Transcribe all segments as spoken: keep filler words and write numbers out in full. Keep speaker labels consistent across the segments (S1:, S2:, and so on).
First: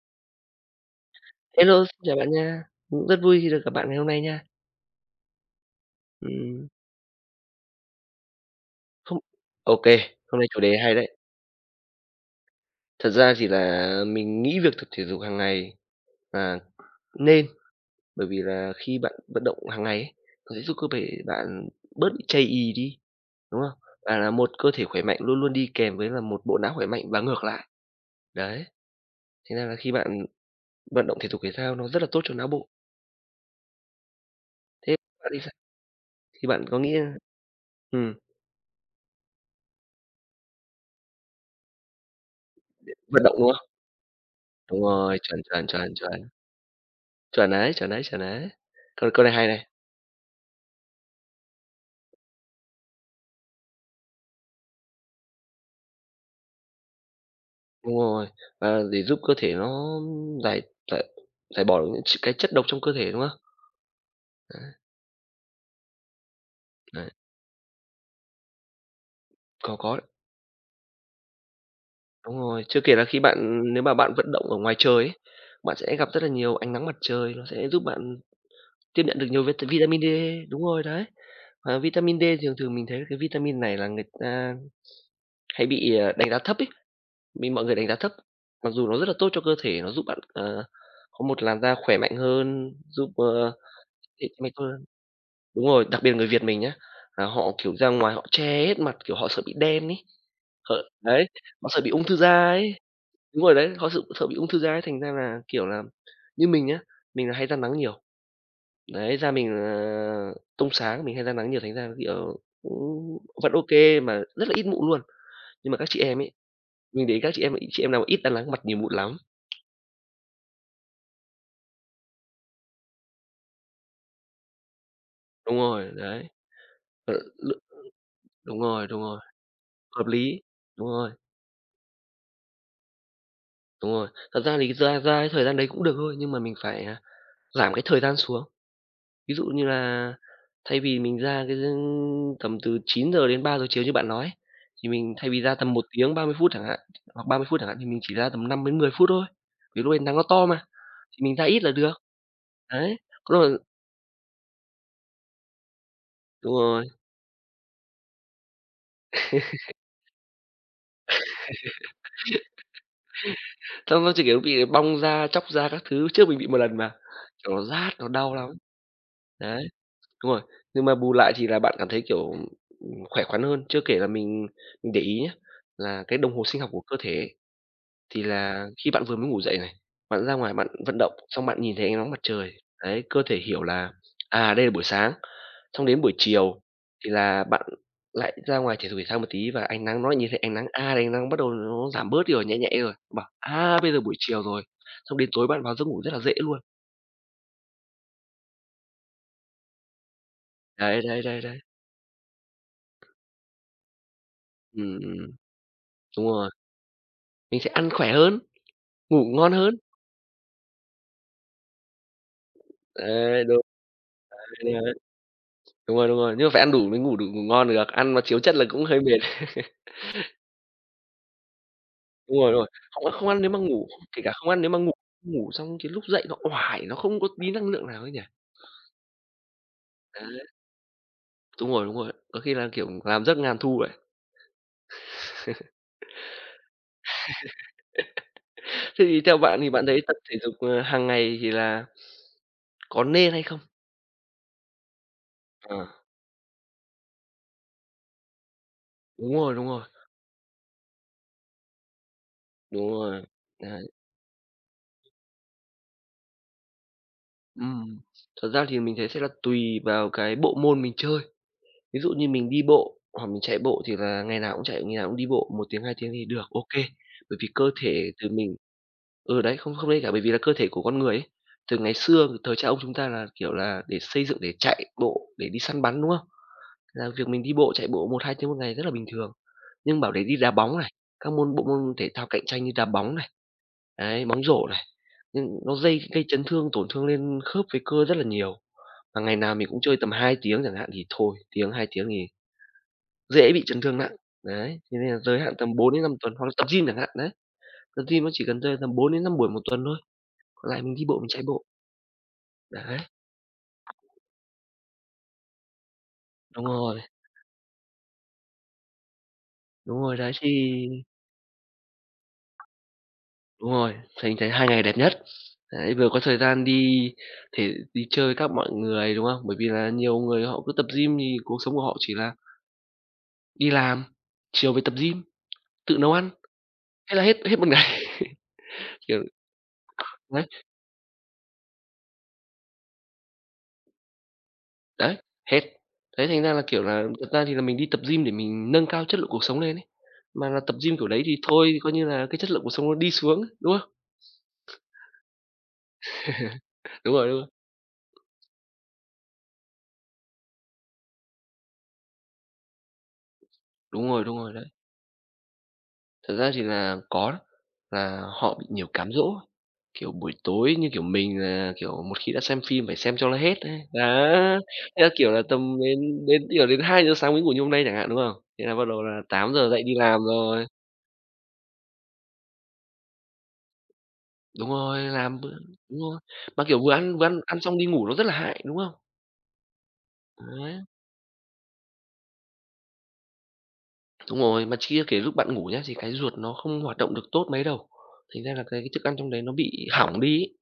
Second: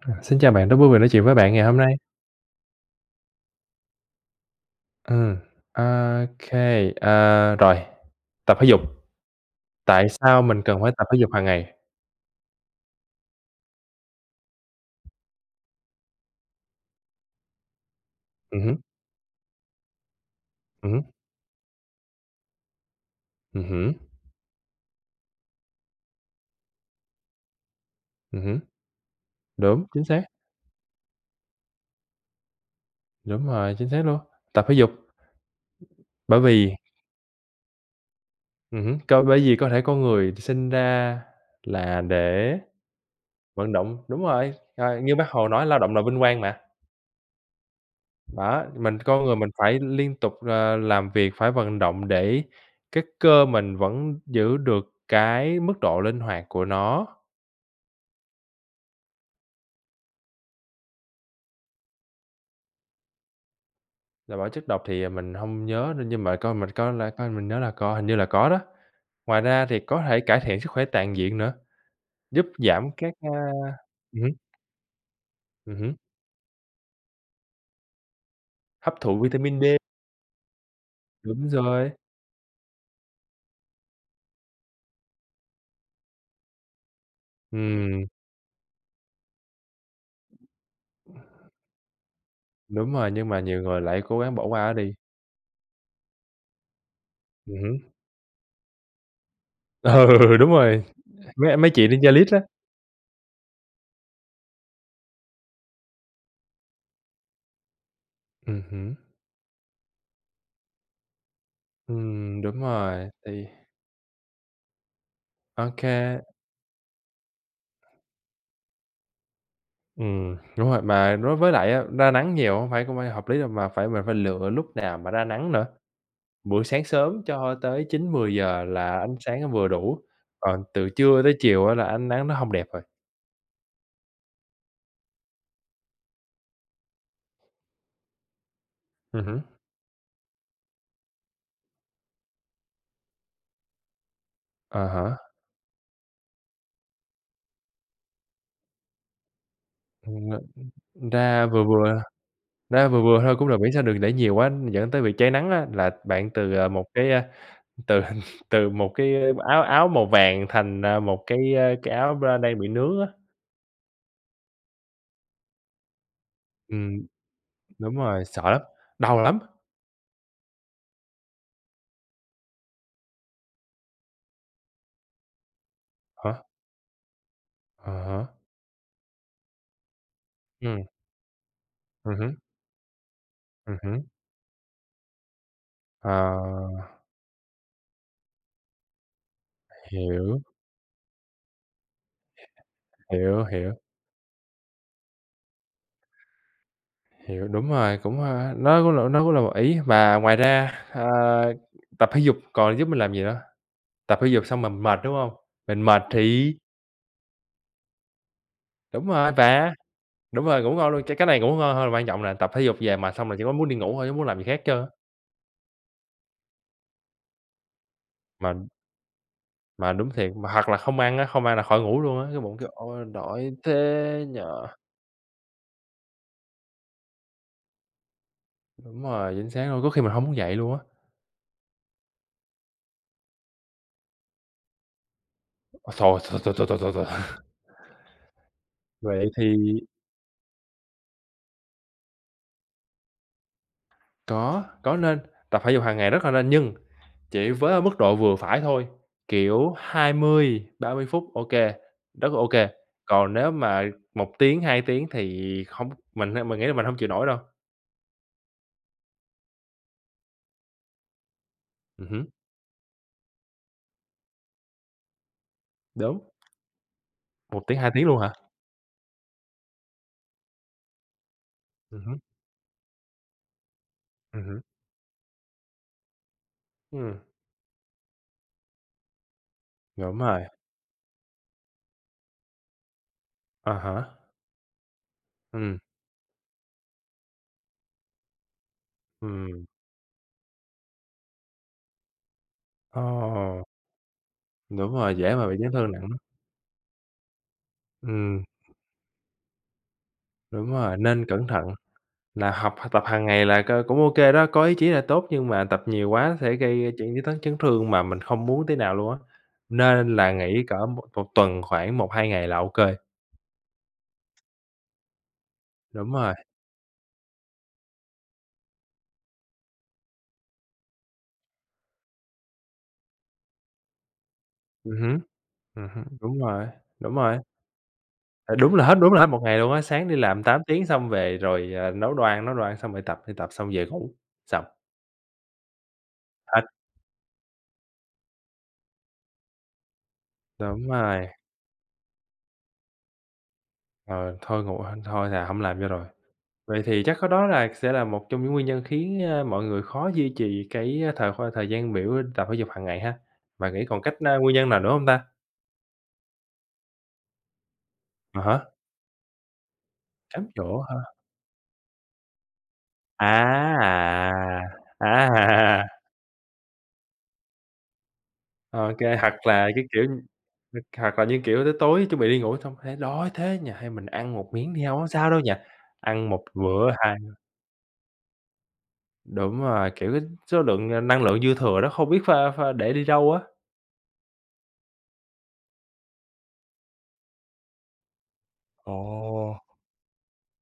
S1: À, xin chào bạn, rất vui vì nói chuyện với bạn ngày hôm
S2: Hello,
S1: nay.
S2: xin chào bạn nha. Cũng rất vui khi được gặp bạn ngày hôm nay nha.
S1: Ừm, OK,
S2: Ừm,
S1: ờ, rồi, tập thể dục,
S2: không, OK,
S1: tại
S2: hôm
S1: sao
S2: nay chủ
S1: mình
S2: đề
S1: cần phải
S2: hay
S1: tập
S2: đấy.
S1: thể dục hàng ngày?
S2: Thật ra thì là mình nghĩ việc tập thể dục hàng ngày là nên, bởi vì
S1: Ừm
S2: là
S1: hứm,
S2: khi bạn vận động hàng ngày ấy, nó sẽ giúp cơ
S1: ừm hứm,
S2: thể bạn bớt bị chây ì đi, đúng
S1: ừm
S2: không?
S1: hứm,
S2: Và là một cơ thể khỏe mạnh luôn luôn đi kèm với là một bộ não khỏe mạnh và ngược lại.
S1: ừm hứm,
S2: Đấy, thế nên là
S1: đúng,
S2: khi
S1: chính xác,
S2: bạn vận động thể dục thể thao nó rất là tốt cho não bộ.
S1: đúng rồi, chính xác luôn. Tập thể dục
S2: Thế bạn thì sao?
S1: bởi
S2: Thì bạn
S1: vì
S2: có nghĩ ừm,
S1: ừm hứm, cơ bởi vì có thể con người sinh ra là để
S2: vận động, đúng không?
S1: vận động đúng rồi,
S2: Đúng
S1: rồi, như
S2: rồi,
S1: Bác
S2: chuẩn,
S1: Hồ nói
S2: chuẩn,
S1: lao
S2: chuẩn,
S1: động là vinh
S2: chuẩn.
S1: quang mà.
S2: Chuẩn đấy, chuẩn đấy, chuẩn đấy.
S1: Đó, mình
S2: Câu câu
S1: con
S2: này
S1: người
S2: hay
S1: mình
S2: này,
S1: phải liên tục, ờ, làm việc, phải vận động để cái cơ mình vẫn giữ được cái mức độ linh hoạt của nó.
S2: đúng rồi, ờ, để giúp cơ thể nó giải giải giải bỏ được những ch cái chất độc trong cơ thể, đúng không?
S1: Là bỏ
S2: Đấy,
S1: chất độc thì, à, mình hông nhớ nữa nhưng mà coi mình coi
S2: đấy,
S1: lại coi mình nhớ là coi hình như là có đó. Ngoài ra
S2: có
S1: thì
S2: có
S1: có
S2: đấy,
S1: thể cải thiện sức khỏe toàn diện nữa,
S2: đúng
S1: giúp
S2: rồi. Chưa
S1: giảm
S2: kể là
S1: các,
S2: khi
S1: a
S2: bạn nếu mà bạn
S1: ừm
S2: vận
S1: hứm,
S2: động ở ngoài trời ấy, bạn
S1: ừm hứm,
S2: sẽ gặp rất là nhiều ánh nắng mặt trời, nó sẽ giúp bạn
S1: hấp
S2: tiếp
S1: thụ
S2: nhận được nhiều vit
S1: vitamin D.
S2: vitamin D, đúng rồi, đấy.
S1: Đúng
S2: Và
S1: rồi,
S2: vitamin D thường thường mình thấy cái vitamin này là người ta hay bị, ờ, đánh giá thấp ấy, bị mọi người đánh giá
S1: ừm,
S2: thấp. Mặc dù nó rất là tốt cho cơ thể, nó giúp bạn, ờ, có một làn da khỏe mạnh hơn,
S1: đúng
S2: giúp,
S1: rồi, nhưng mà
S2: ờ
S1: nhiều người lại cố
S2: thì
S1: gắng bỏ
S2: mình
S1: qua
S2: thôi,
S1: nó đi.
S2: đúng rồi, đặc biệt là người Việt mình nhá, là họ,
S1: Ừm
S2: kiểu, ra
S1: hứm,
S2: ngoài họ che hết mặt, kiểu, họ sợ bị đen ấy,
S1: ừ, đúng
S2: họ
S1: rồi,
S2: đấy,
S1: mấy
S2: họ
S1: mấy
S2: sợ
S1: chị
S2: bị
S1: trên
S2: ung thư
S1: Zalo
S2: da
S1: á.
S2: ấy. Đúng rồi đấy, họ sợ sợ bị ung thư da ấy, thành ra là, kiểu là, như mình nhá, mình là hay ra nắng nhiều,
S1: Ừm hứm.
S2: đấy, da mình, ờ, tông sáng, mình hay ra nắng nhiều thành ra, kiểu,
S1: Ừm, đúng rồi,
S2: cũng
S1: thì
S2: vẫn ô kê mà rất là ít mụn luôn. Nhưng mà các chị em ấy,
S1: ô
S2: mình để ý các chị em chị em nào mà ít ra nắng mặt nhiều mụn lắm.
S1: ừm, đúng rồi, mà đối với lại á, ra nắng nhiều hông phải cũng phải hợp lý đâu, mà phải mình phải lựa lúc nào mà ra nắng
S2: Đúng
S1: nữa.
S2: rồi, đấy,
S1: Buổi sáng
S2: ờ,
S1: sớm cho
S2: lự
S1: tới chín mười
S2: đúng
S1: giờ
S2: rồi,
S1: là
S2: đúng
S1: ánh
S2: rồi,
S1: sáng nó vừa đủ,
S2: hợp lý,
S1: còn
S2: đúng
S1: từ
S2: rồi.
S1: trưa tới chiều á là ánh nắng nó hông đẹp rồi.
S2: Đúng rồi. Thật ra thì ra ra cái thời gian đấy cũng được thôi, nhưng mà mình phải, à, giảm cái thời gian xuống.
S1: Ừm
S2: Ví
S1: hứm,
S2: dụ như là thay vì mình ra cái giấc- tầm từ chín giờ đến ba giờ chiều như bạn nói ấy,
S1: à
S2: thì
S1: há,
S2: mình thay vì ra tầm một tiếng ba mươi phút chẳng hạn, hoặc ba mươi phút chẳng hạn, thì mình chỉ ra tầm năm đến mười phút thôi, vì lúc ấy nắng nó
S1: ừm, ờ,
S2: to mà, thì mình ra
S1: ra
S2: ít
S1: vừa
S2: là được.
S1: vừa, ra
S2: Đấy,
S1: vừa vừa thôi
S2: có
S1: cũng
S2: rồi,
S1: được, miễn sao đừng để nhiều quá dẫn tới bị cháy nắng á, là bạn
S2: đúng
S1: từ, à, một
S2: rồi,
S1: cái, a, từ từ một cái áo áo màu vàng thành, à, một cái, a, cái áo b đang bị nướng á.
S2: xong nó chỉ, kiểu, bị bong da, chóc da các thứ, trước mình bị một lần mà,
S1: Ừm.
S2: kiểu, nó rát,
S1: Đúng
S2: nó
S1: rồi,
S2: đau
S1: sợ
S2: lắm.
S1: lắm, đau lắm.
S2: Đấy. Đúng rồi, nhưng mà bù lại thì là bạn cảm thấy, kiểu, ừm, khỏe khoắn hơn. Chưa kể là mình mình để ý nhé là cái đồng
S1: Hả?
S2: hồ sinh học của cơ thể ấy,
S1: À
S2: thì
S1: há,
S2: là khi bạn vừa mới ngủ dậy này, bạn ra ngoài bạn
S1: ừm,
S2: vận động, xong bạn nhìn thấy ánh nắng
S1: ừm
S2: mặt
S1: hứm,
S2: trời, đấy, cơ thể hiểu
S1: ừm
S2: là,
S1: hứm.
S2: à, đây là buổi sáng, xong đến buổi chiều
S1: Ờ,
S2: thì là bạn lại ra ngoài thể dục thể thao một tí và ánh nắng nó lại nhìn thấy
S1: hiểu,
S2: ánh nắng, à, ánh nắng bắt đầu nó giảm bớt đi rồi, nhẹ nhẹ rồi, bảo:
S1: hiểu, hiểu,
S2: "À, bây giờ buổi chiều rồi." Xong đến tối bạn vào giấc ngủ rất là dễ luôn.
S1: hiểu, đúng rồi, cũng, a nó cũng là nó cũng là một ý. Mà ngoài ra,
S2: Đấy,
S1: ờ,
S2: đấy, đấy, đấy.
S1: tập thể dục còn giúp mình làm gì nữa? Tập thể dục xong mình mệt,
S2: Ừm,
S1: đúng hông?
S2: ừm,
S1: Mình mệt
S2: đúng rồi,
S1: thì
S2: mình sẽ ăn khỏe hơn.
S1: đúng
S2: Ngủ
S1: rồi,
S2: ngon
S1: và
S2: hơn.
S1: đúng rồi, ngủ ngon luôn, cái cái này ngủ ngon hơn là quan trọng nè, tập thể dục về mệt xong là chỉ
S2: Đấy,
S1: có
S2: đúng
S1: muốn đi ngủ thôi, chứ muốn làm gì khác hết
S2: rồi,
S1: trơn á.
S2: đấy. Đúng rồi, đúng rồi, nhưng mà phải ăn đủ mới ngủ đủ ngủ ngon được, ăn mà thiếu
S1: Mà
S2: chất là cũng hơi mệt.
S1: mà đúng thiệt, mà hoặc là không ăn á, không ăn là khỏi ngủ luôn á,
S2: Đúng
S1: cái
S2: rồi,
S1: bụng
S2: đúng rồi,
S1: kêu
S2: không
S1: "Ôi,
S2: không ăn nếu
S1: đói
S2: mà
S1: thế
S2: ngủ, kể cả
S1: nhỉ?"
S2: không ăn nếu mà ngủ ngủ xong cái lúc dậy nó oải, nó không có tí năng lượng nào ấy nhỉ?
S1: Đúng rồi, chính xác luôn, có khi mình hông muốn
S2: Đấy,
S1: dậy luôn á.
S2: đúng rồi, đúng rồi, có khi là, kiểu, làm giấc ngàn thu vậy.
S1: Ôi trời, thôi, thôi, thôi, thôi, thôi, thôi.
S2: Thế thì
S1: Vậy
S2: theo
S1: thì
S2: bạn thì bạn thấy tập thể dục, ờ, hàng ngày thì là có nên hay không?
S1: có, có nên tập thể dục
S2: Ờ,
S1: hàng ngày rất là nên nhưng chỉ với ở mức độ vừa phải thôi,
S2: đúng rồi, đúng
S1: kiểu
S2: rồi,
S1: hai mươi, ba mươi phút, ô kê, rất là ô kê.
S2: đúng rồi.
S1: Còn nếu mà
S2: Đấy,
S1: một tiếng, hai tiếng thì không mình h mình nghĩ là mình hông chịu nổi đâu.
S2: ừm, thật ra thì mình thấy sẽ là tùy vào cái bộ môn mình chơi. Ví
S1: Ừm
S2: dụ
S1: hứm,
S2: như mình đi bộ hoặc mình chạy bộ thì là ngày nào cũng chạy, ngày nào cũng đi bộ một tiếng, hai tiếng
S1: đúng,
S2: thì được, ô kê. Bởi vì
S1: một
S2: cơ
S1: tiếng, hai tiếng
S2: thể
S1: luôn
S2: từ
S1: hả?
S2: mình ừ, đấy, không không nên cả, bởi vì là cơ thể của con người ấy, từ ngày
S1: Ừm hứm,
S2: xưa, từ thời cha ông chúng ta là, kiểu là, để xây dựng
S1: ừm
S2: để
S1: hứm,
S2: chạy bộ, để đi săn bắn, đúng không? Là
S1: ừm,
S2: việc mình đi bộ, chạy bộ một hai tiếng một ngày rất là bình thường. Nhưng bảo
S1: đúng
S2: để đi
S1: rồi,
S2: đá bóng này, các môn bộ môn thể thao cạnh tranh như đá bóng này,
S1: à há,
S2: đấy, bóng rổ này, nhưng nó
S1: ừm,
S2: dây gây chấn thương, tổn thương lên khớp với cơ rất là nhiều. Mà ngày nào
S1: ừm,
S2: mình cũng chơi tầm hai tiếng chẳng hạn thì thôi, tiếng, hai tiếng thì
S1: ồ,
S2: dễ bị chấn thương nặng. Đấy,
S1: đúng
S2: thế nên
S1: rồi,
S2: là
S1: dễ
S2: giới
S1: mà
S2: hạn
S1: bị chấn
S2: tầm bốn
S1: thương
S2: đến
S1: nặng
S2: năm
S1: lắm.
S2: tuần hoặc là tập gym chẳng hạn, đấy. Tập gym nó chỉ
S1: Ừm,
S2: cần rơi tầm bốn đến năm buổi một tuần thôi, còn
S1: đúng
S2: lại mình
S1: rồi,
S2: đi bộ,
S1: nên
S2: mình chạy
S1: cẩn
S2: bộ.
S1: thận. Là học
S2: Đấy,
S1: tập hàng ngày là c cũng ok đó, có ý chí là tốt nhưng mà tập nhiều quá sẽ
S2: đúng
S1: gây
S2: rồi,
S1: chuyện chấn chấn thương mà mình không muốn tí nào luôn á,
S2: đúng
S1: nên
S2: rồi,
S1: là
S2: đấy, thì
S1: nghỉ cỡ một một tuần khoảng một hai ngày là ô
S2: đúng rồi, thành thấy hai ngày đẹp nhất. Đấy, vừa
S1: Đúng
S2: có
S1: rồi,
S2: thời gian đi thể đi chơi các mọi người, đúng không? Bởi vì là nhiều người họ cứ tập gym thì cuộc sống của họ chỉ là đi làm, chiều về tập
S1: ừm hứm,
S2: gym,
S1: ừm
S2: tự
S1: hứm,
S2: nấu ăn,
S1: đúng rồi, đúng
S2: thế là hết
S1: rồi,
S2: hết một ngày,
S1: ờ, đúng là hết đúng là
S2: kiểu
S1: hết một ngày luôn á, sáng đi làm
S2: đấy.
S1: tám tiếng xong về rồi, à, nấu đồ ăn, nấu đồ ăn xong rồi tập, đi tập xong về ngủ, xong,
S2: Đấy, hết. Thế thành ra là,
S1: hết.
S2: kiểu là, thật ra thì là mình đi tập gym để mình nâng cao chất lượng cuộc sống lên ấy, mà là tập
S1: Đúng
S2: gym kiểu đấy
S1: rồi,
S2: thì thôi thì coi như là cái chất lượng cuộc sống nó đi xuống, đúng không?
S1: ờ, thôi ngủ thôi là không làm nữa rồi. Vậy thì
S2: Đúng
S1: chắc có
S2: rồi, đúng
S1: đó
S2: rồi.
S1: là sẽ là một trong những nguyên nhân khiến, a, mọi người khó duy trì cái ờ, thời khoa thời gian biểu tập thể dục hàng ngày ha? Bạn nghĩ còn
S2: Đúng
S1: cách
S2: rồi, đúng
S1: a,
S2: rồi,
S1: nguyên
S2: đấy.
S1: nhân nào nữa không ta?
S2: Thật ra thì là có đó, là
S1: À
S2: họ bị
S1: há,
S2: nhiều cám dỗ ấy, kiểu, buổi
S1: cám
S2: tối
S1: dỗ
S2: như
S1: hả?
S2: kiểu mình là, kiểu, một khi đã xem phim phải xem cho nó hết ấy. Đó,
S1: À,
S2: thế là, kiểu là, tầm
S1: à,
S2: đến đến, kiểu, đến hai giờ sáng mới ngủ như hôm nay chẳng hạn, đúng không? Thế là bắt
S1: ok
S2: đầu là
S1: hoặc
S2: tám giờ
S1: là
S2: dậy
S1: cái
S2: đi
S1: kiểu
S2: làm rồi.
S1: hoặc là như kiểu tới tối chuẩn bị đi ngủ xong thấy đói thế nhỉ, hay mình ăn một
S2: Đúng
S1: miếng đi
S2: rồi,
S1: hông có sao
S2: làm
S1: đâu
S2: bữa
S1: nhỉ?
S2: đúng rồi.
S1: Ăn một
S2: Mà, kiểu,
S1: bữa
S2: vừa
S1: hai
S2: ăn vừa ăn ăn xong đi ngủ nó rất là hại, đúng không?
S1: đúng rồi, kiểu, cái số
S2: Đấy,
S1: lượng, ờ, năng lượng dư thừa đó không biết pha pha để đi đâu á.
S2: đúng rồi, mà chia kể lúc bạn ngủ nhá, thì cái ruột nó không hoạt động được tốt mấy đâu, thành ra là cái cái thức ăn trong đấy nó
S1: Ồ,
S2: bị hỏng đi ấy.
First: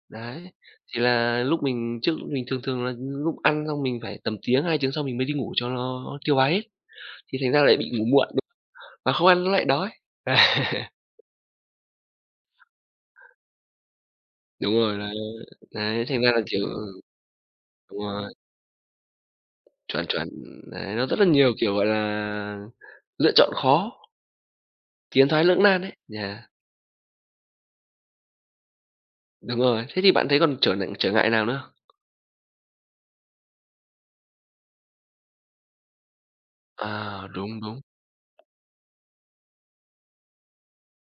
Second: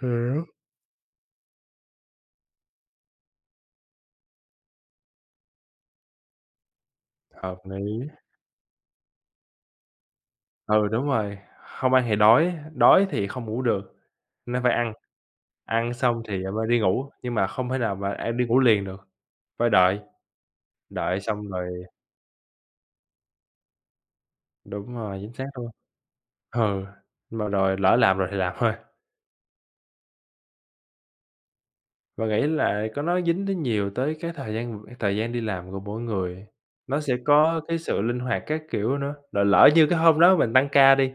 S1: hiểu.
S2: Đấy, thì là lúc mình trước mình thường thường là lúc ăn xong mình phải tầm tiếng, hai tiếng sau mình mới đi ngủ cho nó tiêu hóa hết, thì thành
S1: Hợp
S2: ra lại bị
S1: lý.
S2: ngủ muộn, mà không ăn nó lại đói. Đấy,
S1: Ừ, đúng rồi, hông ăn thì đói, đói thì không ngủ được, nên phải
S2: đúng
S1: ăn,
S2: rồi là,
S1: ăn
S2: đấy, thành
S1: xong
S2: ra là,
S1: thì, à,
S2: kiểu
S1: mới đi
S2: ừ,
S1: ngủ, nhưng mà không thể nào
S2: đúng
S1: mà
S2: rồi,
S1: ăn đi ngủ liền được, phải đợi,
S2: chuẩn, chuẩn. Đấy, nó rất
S1: đợi
S2: là
S1: xong
S2: nhiều,
S1: rồi
S2: kiểu, gọi là, lựa chọn khó,
S1: đúng rồi,
S2: tiến
S1: chính
S2: thoái
S1: xác
S2: lưỡng
S1: luôn.
S2: nan đấy, yeah,
S1: Ừ, mà rồi lỡ làm rồi thì làm thôi.
S2: đúng rồi. Thế thì bạn thấy còn trở nại trở ngại nào nữa không?
S1: Và nghĩ là có nó dính đến nhiều tới cái thời gian thời gian đi làm của mỗi người, nó sẽ
S2: À, đúng,
S1: có cái
S2: đúng.
S1: sự linh hoạt các kiểu nữa, rồi lỡ như cái hôm đó mình tăng ca đi,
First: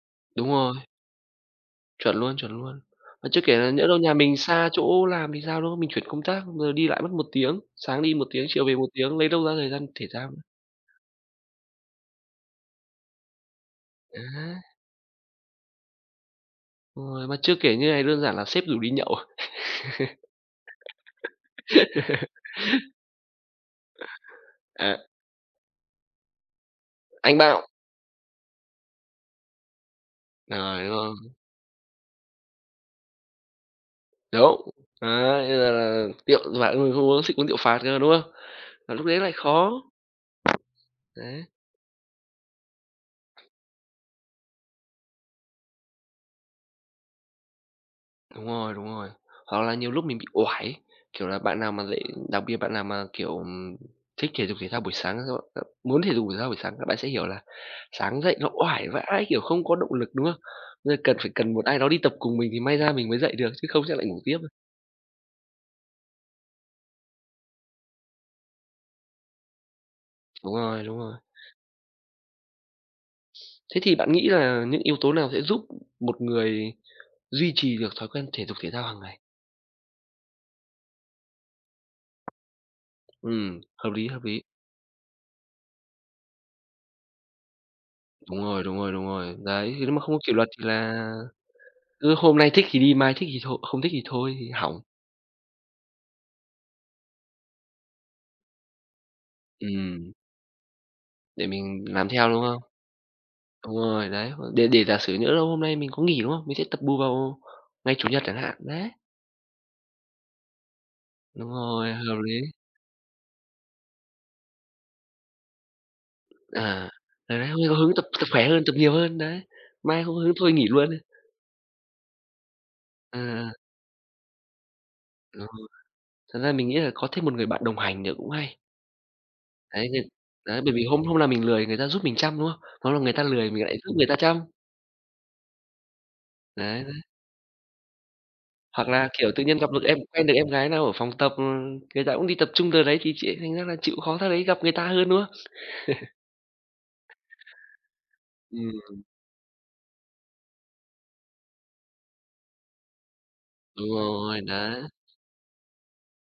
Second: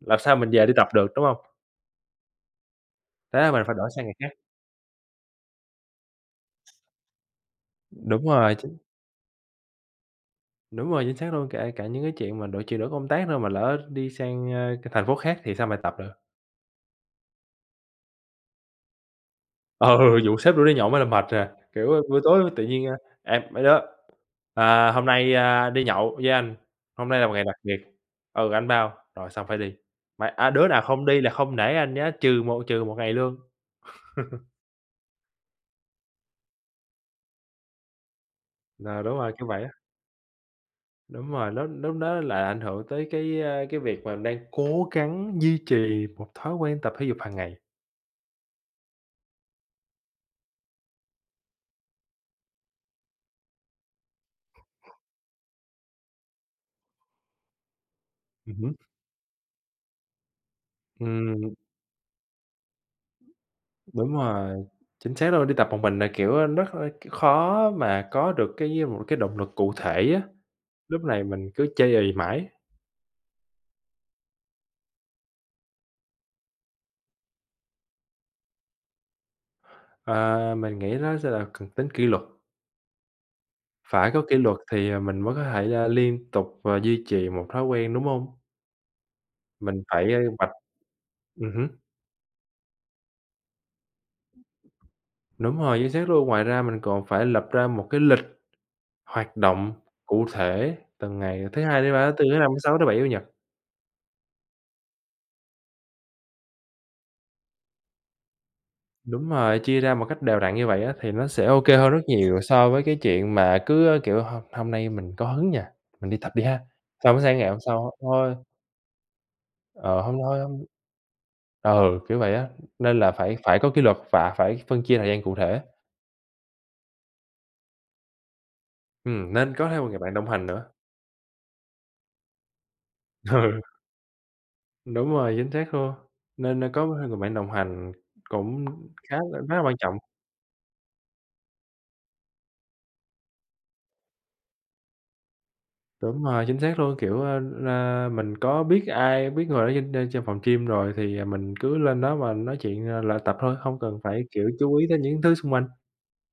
S1: làm sao
S2: Đúng
S1: mình về đi
S2: rồi,
S1: tập được, đúng hông?
S2: chuẩn luôn, chuẩn luôn. Mà
S1: Thế
S2: chưa
S1: là
S2: kể
S1: mình
S2: là
S1: phải
S2: nhỡ
S1: đổi
S2: đâu
S1: sang
S2: nhà
S1: ngày khác.
S2: mình xa chỗ làm thì sao, đúng không? Mình chuyển công tác rồi đi lại mất một tiếng, sáng đi
S1: Đúng
S2: một tiếng,
S1: rồi,
S2: chiều về
S1: chính
S2: một tiếng, lấy đâu ra thời gian thể thao nữa.
S1: Đúng rồi, chính xác luôn, cả cả những cái chuyện mà đổi chuyển đổi công tác thôi mà lỡ đi sang,
S2: Á,
S1: ơ, cái thành phố khác thì sao mà tập được.
S2: đúng rồi, mà chưa kể như này đơn giản là sếp rủ đi nhậu.
S1: Ừ, vụ sếp rủ đi nhậu mới là mệt à, kiểu, ơ, buổi tối tự nhiên, a, "Em, mấy đứa, à,
S2: À,
S1: hôm nay, a, đi nhậu với anh, hôm nay là một
S2: "Anh
S1: ngày đặc
S2: bảo
S1: biệt." "Ừ, anh bao." Rồi xong phải đi, mà, à, "Đứa nào
S2: rồi đúng
S1: không đi
S2: không?
S1: là không nể anh nhá, trừ một trừ một ngày lương."
S2: Đúng, đấy, là là rượu mà, ừ, không uống xịt uống rượu phạt cơ, đúng không? Là
S1: Ờ,
S2: lúc
S1: đúng
S2: đấy lại
S1: rồi, kiểu vậy á,
S2: khó,
S1: đúng
S2: đấy.
S1: rồi, lúc lúc đó là ảnh hưởng tới cái, a, cái việc mà đang cố gắng duy trì một thói quen tập thể dục hàng ngày.
S2: Đúng rồi, đúng rồi. Hoặc là nhiều lúc mình bị uể, kiểu là, bạn nào mà dậy, đặc biệt bạn nào mà, kiểu, ừm, thích thể dục thể thao buổi sáng, các bạn ờ, muốn thể dục thể thao buổi sáng các bạn sẽ hiểu là sáng dậy nó
S1: Ừm hứm,
S2: uể vãi, kiểu, không có động lực, đúng không? Nên cần phải cần
S1: ừm.
S2: một ai đó đi tập cùng mình thì may ra mình mới dậy được, chứ không sẽ lại
S1: Đúng
S2: ngủ tiếp thôi.
S1: rồi, chính xác luôn, đi tập một mình là, kiểu, rất là khó mà có được cái một cái động lực cụ thể á,
S2: Đúng rồi, đúng
S1: lúc
S2: rồi.
S1: này mình cứ chây ì mãi.
S2: Thế thì bạn nghĩ là những yếu tố nào sẽ giúp một người duy trì được thói quen thể dục thể thao hàng ngày?
S1: Ờ, mình nghĩ nó sẽ là cần tính kỷ luật,
S2: Ừm, hợp lý,
S1: phải có
S2: hợp
S1: kỷ
S2: lý.
S1: luật thì, à, mình mới có thể, a, liên tục, và duy trì một thói quen, đúng hông?
S2: Đúng rồi, đúng rồi, đúng rồi. Đấy, thì
S1: Mình
S2: nếu mà
S1: phải,
S2: không có
S1: ơ,
S2: kỷ luật
S1: vạch
S2: thì là
S1: ừm hứm,
S2: cứ hôm nay thích thì đi, mai thích thì thôi, không thích thì thôi thì hỏng.
S1: đúng rồi, chính xác luôn. Ngoài ra mình còn phải lập ra một cái lịch hoạt động
S2: Ừm,
S1: cụ thể từng ngày,
S2: để
S1: thứ Hai,
S2: mình
S1: thứ
S2: làm
S1: Ba, thứ Tư,
S2: theo,
S1: thứ
S2: đúng
S1: Năm, thứ
S2: không?
S1: Sáu, thứ Bảy, Chủ nhật.
S2: Đúng rồi, đấy, để để giả sử nhỡ đâu hôm nay mình có nghỉ, đúng không? Mình sẽ tập bù vào ngày Chủ nhật chẳng hạn, đấy.
S1: Đúng rồi, chia ra một cách đều đặn như vậy á, thì nó sẽ
S2: Đúng
S1: ok hơn
S2: rồi,
S1: rất
S2: hợp lý.
S1: nhiều so với cái chuyện mà cứ, ơ, kiểu, "Hôm hôm nay mình có hứng nha, mình đi tập đi ha."
S2: À,
S1: Xong cái
S2: đấy,
S1: sang
S2: đấy,
S1: ngày
S2: hôm
S1: hôm
S2: nay có
S1: sau,
S2: hứng tập tập
S1: "Thôi,
S2: khỏe hơn, tập nhiều hơn, đấy.
S1: ờ,
S2: Mai không
S1: hôm
S2: có hứng
S1: thôi
S2: thôi
S1: hông"
S2: nghỉ luôn.
S1: ừ, kiểu vậy á, nên là
S2: À,
S1: phải
S2: à,
S1: phải có kỷ luật và phải phân chia thời gian cụ
S2: đúng
S1: thể.
S2: rồi. Thật ra mình nghĩ là có thêm một người bạn đồng hành nữa cũng hay.
S1: Ừm, nên có thêm
S2: Đấy,
S1: một người
S2: nên
S1: bạn đồng hành
S2: đấy,
S1: nữa.
S2: bởi vì hôm hôm nào mình lười người ta giúp mình chăm, đúng không? Hôm nào người ta lười mình lại giúp người ta chăm.
S1: Ừ, đúng rồi, chính xác luôn, nên, ơ,
S2: Đấy.
S1: có thêm người bạn đồng hành cũng
S2: Hoặc là,
S1: khá
S2: kiểu,
S1: là
S2: tự
S1: rất
S2: nhiên
S1: là
S2: gặp
S1: quan
S2: được
S1: trọng.
S2: em quen được em gái nào ở phòng tập, ờ, người ta cũng đi tập trung giờ đấy thì chị thành ra là chịu khó ra đấy gặp người ta hơn, đúng không?
S1: Đúng rồi, chính xác luôn, kiểu, ơ, ờ, mình có biết
S2: Ừm,
S1: ai, biết người ở trên trên trên phòng gym rồi thì, à, mình cứ lên đó mà nói chuyện, ờ, luyện tập thôi, không
S2: đúng
S1: cần phải,
S2: rồi,
S1: kiểu, chú
S2: đấy.
S1: ý tới những thứ xung quanh.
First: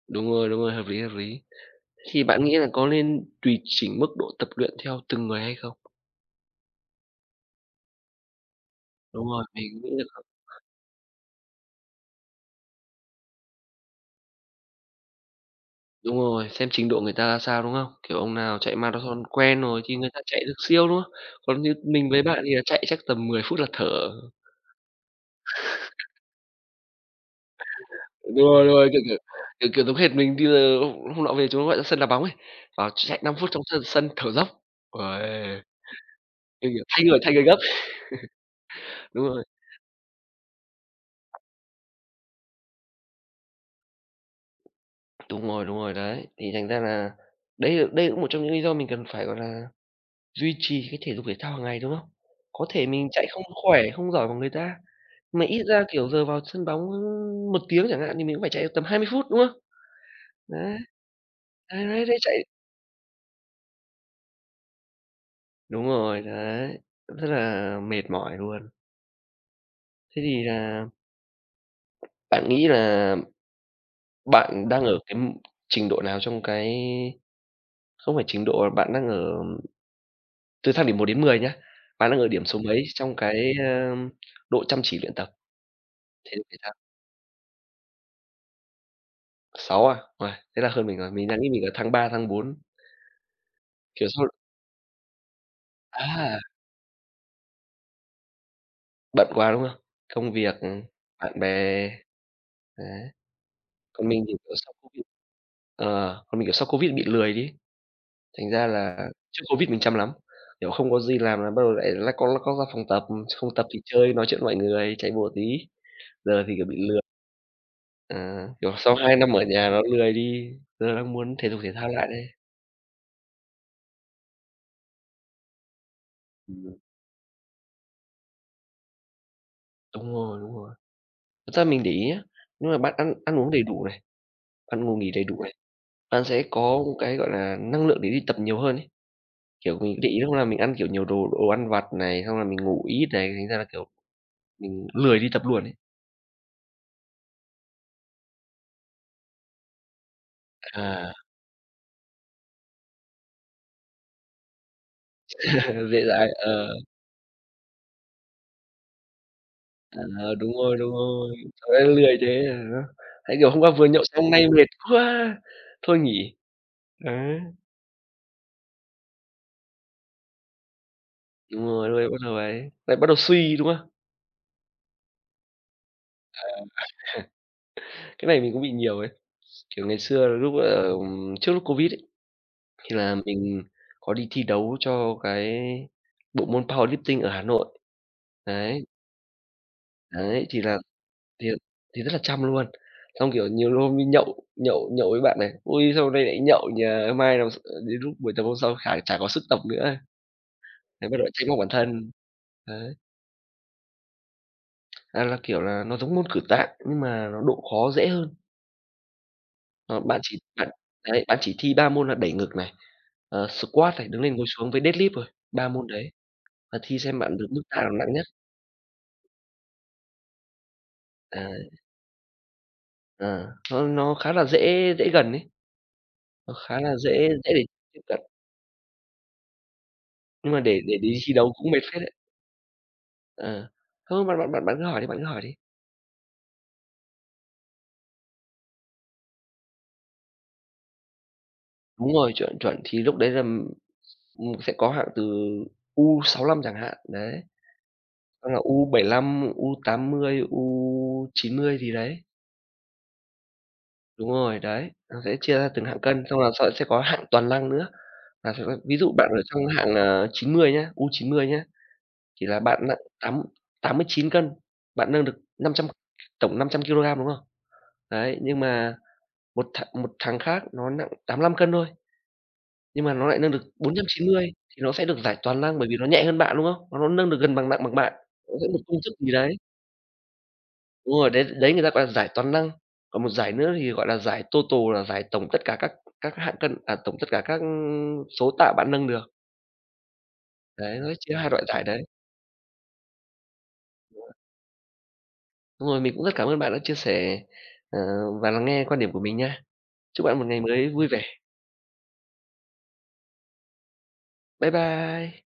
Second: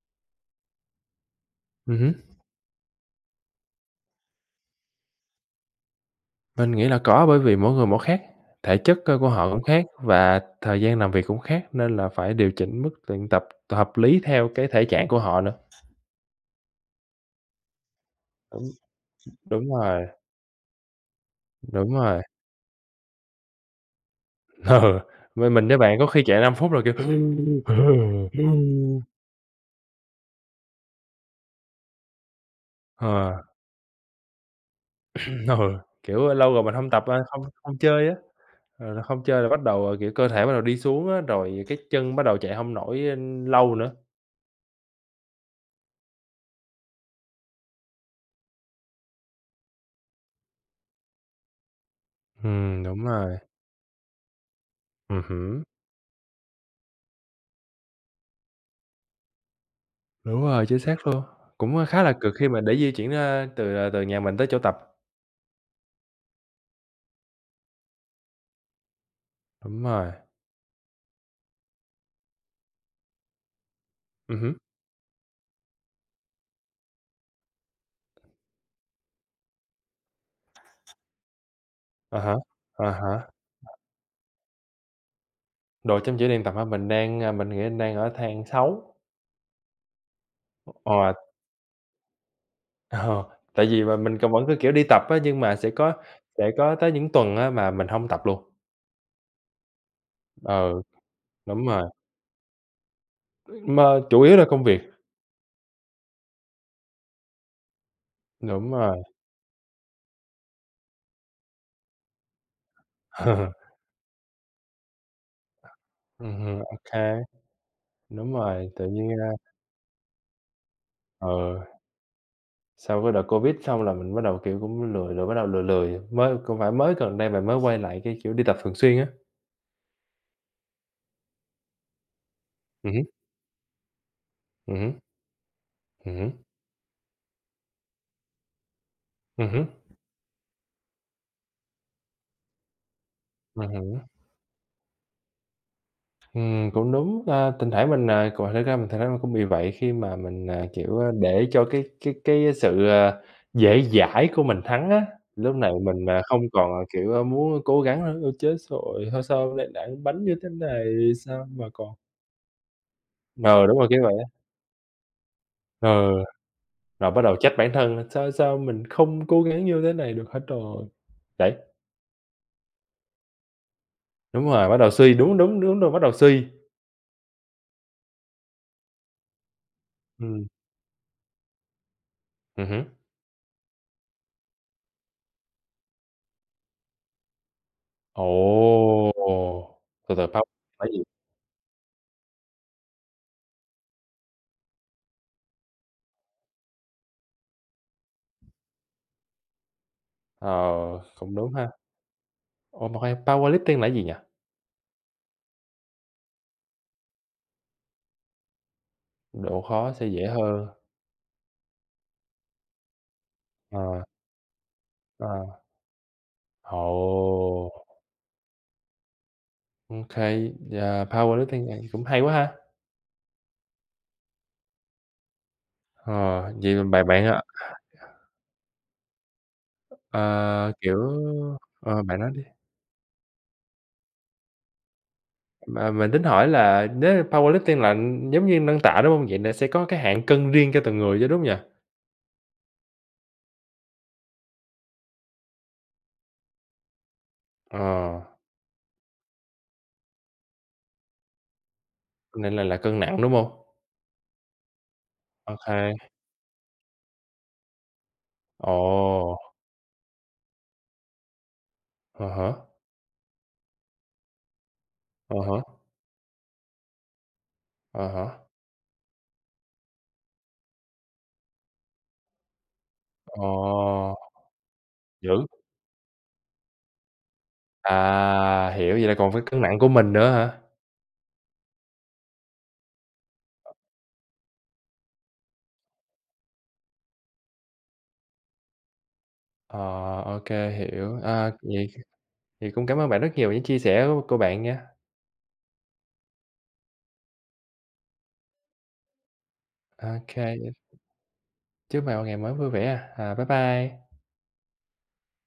S2: Đúng rồi, đúng rồi, hợp lý, hợp lý.
S1: Ừm hứm,
S2: Thì bạn nghĩ là có nên tùy chỉnh mức độ tập luyện theo từng người hay không?
S1: mình nghĩ là có bởi vì mỗi người mỗi khác, thể chất cơ
S2: Đúng
S1: của
S2: rồi,
S1: họ cũng
S2: mình
S1: khác
S2: nghĩ là kh
S1: và thời gian làm việc cũng khác nên là phải điều chỉnh mức luyện tập hợp lý theo cái thể trạng của họ nữa.
S2: đúng rồi, xem trình độ người ta ra sao, đúng không? Kiểu, ông nào
S1: Đúng,
S2: chạy marathon quen
S1: đúng
S2: rồi thì
S1: rồi,
S2: người ta chạy được siêu, đúng không? Còn như
S1: đúng
S2: mình với
S1: rồi,
S2: bạn thì là chạy chắc tầm mười phút là thở.
S1: ừ, m mình với bạn có khi chạy năm phút rồi, kiểu
S2: Đúng rồi, đúng rồi, kiểu, kiểu, kiểu, kiểu, giống hệt mình đi là hôm hôm nọ về chúng nó gọi ra sân đá bóng ấy, vào chạy năm
S1: ờ,
S2: phút trong sân sân thở dốc. Uầy,
S1: ừ, kiểu, lâu rồi
S2: kiểu,
S1: mình
S2: kiểu,
S1: hông
S2: thay
S1: tập, a,
S2: người thay
S1: không
S2: người gấp.
S1: không chơi á. Ờ, Rồi nó không
S2: Đúng rồi.
S1: chơi là bắt đầu, ờ, kiểu, cơ thể bắt đầu đi xuống á, rồi cái chân bắt đầu chạy hông nổi, ơ, lâu nữa.
S2: Đúng rồi, đúng rồi, đấy, thì thành ra là đấy đây cũng một trong những lý do mình cần phải, gọi là, duy trì cái thể dục thể thao hàng ngày, đúng không? Có
S1: Ừm,
S2: thể
S1: đúng
S2: mình chạy
S1: rồi,
S2: không khỏe, không giỏi bằng người ta,
S1: ừm
S2: mà ít
S1: hứm,
S2: ra, kiểu, giờ vào sân bóng, ưm, một tiếng chẳng hạn thì mình cũng phải chạy được tầm hai mươi phút, đúng không?
S1: đúng rồi,
S2: Đấy.
S1: chính xác luôn, cũng,
S2: Đấy,
S1: ơ, khá
S2: đấy,
S1: là
S2: đấy,
S1: cực
S2: chạy
S1: khi mà để di chuyển ra từ, ờ, từ nhà mình tới chỗ tập.
S2: đúng rồi, đấy, rất là mệt mỏi luôn.
S1: Đúng rồi,
S2: Thế thì là bạn nghĩ là
S1: ừm hứm,
S2: bạn đang ở cái m- trình độ nào trong cái không phải trình độ, bạn đang ở từ thang điểm một đến mười nhá, bạn đang
S1: à
S2: ở
S1: há,
S2: điểm số mấy
S1: à
S2: trong
S1: há,
S2: cái, ơ, độ chăm chỉ luyện tập
S1: đồ trong tủ
S2: thể
S1: điện
S2: dục
S1: tập
S2: thể
S1: hả?
S2: thao?
S1: Mình đang, a, mình nghĩ mình đang ở thang sáu
S2: sáu à? Uầy, thế là hơn mình rồi,
S1: Ờ,
S2: mình đang nghĩ mình ở tháng ba tháng bốn
S1: ờ, tại vì mà
S2: kiểu
S1: mình
S2: sao
S1: còn vẫn cứ, kiểu, đi tập á, nhưng mà sẽ có
S2: à,
S1: sẽ có tới những tuần á mà mình hông tập luôn.
S2: bận quá, đúng không? Công việc, ừ,
S1: Ừ,
S2: bạn
S1: đúng
S2: bè.
S1: rồi,
S2: Đấy,
S1: mà
S2: còn
S1: chủ
S2: mình thì,
S1: yếu là
S2: kiểu,
S1: công
S2: sau
S1: việc,
S2: Covid ờ, còn mình, kiểu, sau Covid bị lười đi. Thành ra
S1: đúng rồi,
S2: là trước Covid mình chăm lắm, kiểu, không có gì làm là bắt đầu lại lách con lách cót ra phòng tập, phòng tập thì chơi, nói chuyện với mọi người, chạy bộ tí,
S1: ừm
S2: giờ thì,
S1: hưm,
S2: kiểu, bị
S1: ô
S2: lười.
S1: kê. Đúng
S2: À,
S1: rồi,
S2: kiểu,
S1: tự
S2: sau
S1: nhiên,
S2: hai
S1: a
S2: năm ở nhà nó lười đi, giờ đang muốn thể dục
S1: ừ,
S2: thể thao lại đây.
S1: sau cái đợt Covid xong là mình bắt đầu, kiểu, cũng lười lười, bắt đầu lười lười, mới cũng phải
S2: Ừm,
S1: mới gần đây mình mới quay lại cái kiểu đi tập thường xuyên á.
S2: đúng rồi, đúng rồi. Thật ra mình để ý á, nếu mà bạn
S1: Ừm hứm,
S2: ăn ăn uống đầy đủ này,
S1: ừm
S2: bạn ngủ
S1: hứm,
S2: nghỉ đầy đủ này,
S1: ừm
S2: bạn
S1: hứm,
S2: sẽ có một cái, gọi là, năng lượng để đi tập nhiều hơn ấy.
S1: ừm hứm,
S2: Kiểu, mình để ý lúc nào mình ăn, kiểu, nhiều đồ đồ ăn vặt này, xong là mình ngủ ít này, thành ra là,
S1: ừm
S2: kiểu,
S1: hứm.
S2: mình lười đi tập luôn ấy.
S1: Ừm, cũng đúng, a, thỉnh thoảng mình, à, còn thực ra mình thực ra mình cũng bị vậy khi mà mình, à, kiểu, a,
S2: À,
S1: để cho cái cái cái sự, à, dễ dãi của mình thắng á, lúc này
S2: dễ
S1: mình, à,
S2: dãi,
S1: không
S2: ờ.
S1: còn, à, kiểu, a, muốn cố gắng nữa, "Ôi, chết rồi, thôi sao hôm nay
S2: À,
S1: đạn bánh như thế
S2: đúng rồi,
S1: này,
S2: đúng rồi,
S1: sao mà
S2: trời
S1: còn"
S2: ơi, lười thế à. Đấy, kiểu, hôm
S1: ờ,
S2: qua
S1: đúng
S2: vừa
S1: rồi, kiểu
S2: nhậu
S1: vậy á,
S2: xong nay mệt quá, thôi
S1: ờ.
S2: nghỉ.
S1: Rồi bắt đầu
S2: Đấy,
S1: trách bản thân là "Sao sao mình không cố gắng như thế này được hết rồi Đấy,
S2: đúng rồi, lúc đấy bắt đầu ấy, lại bắt đầu suy, đúng không?
S1: đúng rồi, bắt đầu suy, đúng, đúng, đúng rồi, bắt đầu suy.
S2: Cái này mình cũng bị nhiều ấy. Kiểu, ngày xưa
S1: Ừm,
S2: lúc, ờ, trước lúc Covid ấy,
S1: ừm hứm.
S2: thì là mình có đi thi đấu cho cái bộ môn powerlifting ở Hà Nội. Đấy,
S1: Ồ! Từ từ, pow
S2: đấy, thì là
S1: là gì?
S2: thì thì rất là chăm luôn. Xong, kiểu, nhiều hôm đi nhậu nhậu nhậu với bạn này, ôi, sao hôm nay lại nhậu nhỉ, mai làm s ờ, đến lúc buổi tập hôm sau khả chả có sức tập nữa.
S1: Ờ,
S2: Đấy, bắt đầu
S1: cũng
S2: trách
S1: đúng
S2: móc bản
S1: ha.
S2: thân.
S1: Ủa,
S2: Đấy,
S1: mà khoan, powerlifting là cái gì nhỉ?
S2: à, là, kiểu là, nó giống môn cử tạ nhưng mà nó độ khó dễ hơn.
S1: Độ khó
S2: Ờ,
S1: sẽ
S2: bạn
S1: dễ
S2: chỉ
S1: hơn.
S2: bạn đấy, bạn chỉ thi ba môn là đẩy ngực này, ờ, squat
S1: Ờ,
S2: này, đứng lên ngồi xuống với deadlift thôi,
S1: ờ,
S2: ba môn đấy, và thi xem bạn được mức tạ
S1: ồ,
S2: nào nặng nhất.
S1: ô kê, yeah, powerlifting,
S2: Đấy,
S1: này cũng hay quá ha.
S2: ờ, nó nó khá là dễ dễ gần ấy,
S1: Ờ,
S2: nó
S1: vậy
S2: khá
S1: mà
S2: là
S1: bạn
S2: dễ
S1: bạn, ờ,
S2: dễ để tiếp cận,
S1: ờ,
S2: nhưng mà để để
S1: kiểu
S2: đi thi đấu cũng mệt phết
S1: ờ,
S2: đấy.
S1: bạn nói đi.
S2: Ờ, không, bạn bạn bạn bạn cứ hỏi đi, bạn cứ hỏi đi.
S1: Mà mình tính hỏi là nếu powerlifting là giống như nâng tạ, đúng hông? Vậy là sẽ có cái hạng cân riêng cho từng người chứ, đúng hông nhỉ?
S2: Đúng rồi, chuẩn, chuẩn, thì lúc đấy là, ừm, sẽ có hạng từ u sáu mươi lăm chẳng hạn, đấy.
S1: Ờ,
S2: Hoặc là u bảy lăm u tám mươi u chín mươi gì đấy.
S1: nên là là cân nặng, đúng hông?
S2: Đúng rồi, đấy, nó sẽ chia
S1: Ô
S2: ra
S1: kê.
S2: từng hạng cân, xong là sẽ sẽ có hạng toàn năng nữa, là sẽ
S1: Ồ,
S2: có ví dụ bạn ở trong hạng, ờ, chín mươi nhá, u chín mươi nhá,
S1: à
S2: thì
S1: há,
S2: là bạn nặng tám tám mươi chín cân, bạn nâng được
S1: à há,
S2: năm trăm tổng năm trăm ki lô gam, đúng không?
S1: à
S2: Đấy,
S1: há.
S2: nhưng mà một thằng một thằng khác nó nặng tám lăm cân thôi, nhưng mà nó lại
S1: Ồ,
S2: nâng được bốn trăm chín mươi thì nó sẽ được giải
S1: dữ.
S2: toàn năng bởi vì nó nhẹ hơn bạn, đúng không? Nó nó nâng được gần bằng nặng bằng bạn, nó sẽ
S1: À,
S2: một
S1: hiểu,
S2: công
S1: vậy
S2: thức
S1: là
S2: gì
S1: còn phải
S2: đấy.
S1: cân nặng của mình nữa hả?
S2: Đúng rồi, đấy đấy người ta gọi là giải toàn năng. Còn một giải nữa thì gọi là giải total là giải tổng tất cả các các hạng cân à, tổng tất cả các số tạ bạn nâng được.
S1: Ờ, ô kê,
S2: Đấy, nó
S1: hiểu.
S2: chia hai
S1: À,
S2: loại giải
S1: vậy
S2: đấy.
S1: vậy cũng cảm ơn bạn rất nhiều những chia sẻ của của bạn nha.
S2: Đúng rồi, mình cũng rất cảm ơn bạn đã chia sẻ, ờ, và lắng nghe quan điểm của mình nha.
S1: Ô
S2: Chúc bạn một ngày
S1: kê,
S2: mới vui vẻ.
S1: chúc bạn một ngày mới vui vẻ. À, À, bye bye.
S2: Bye bye.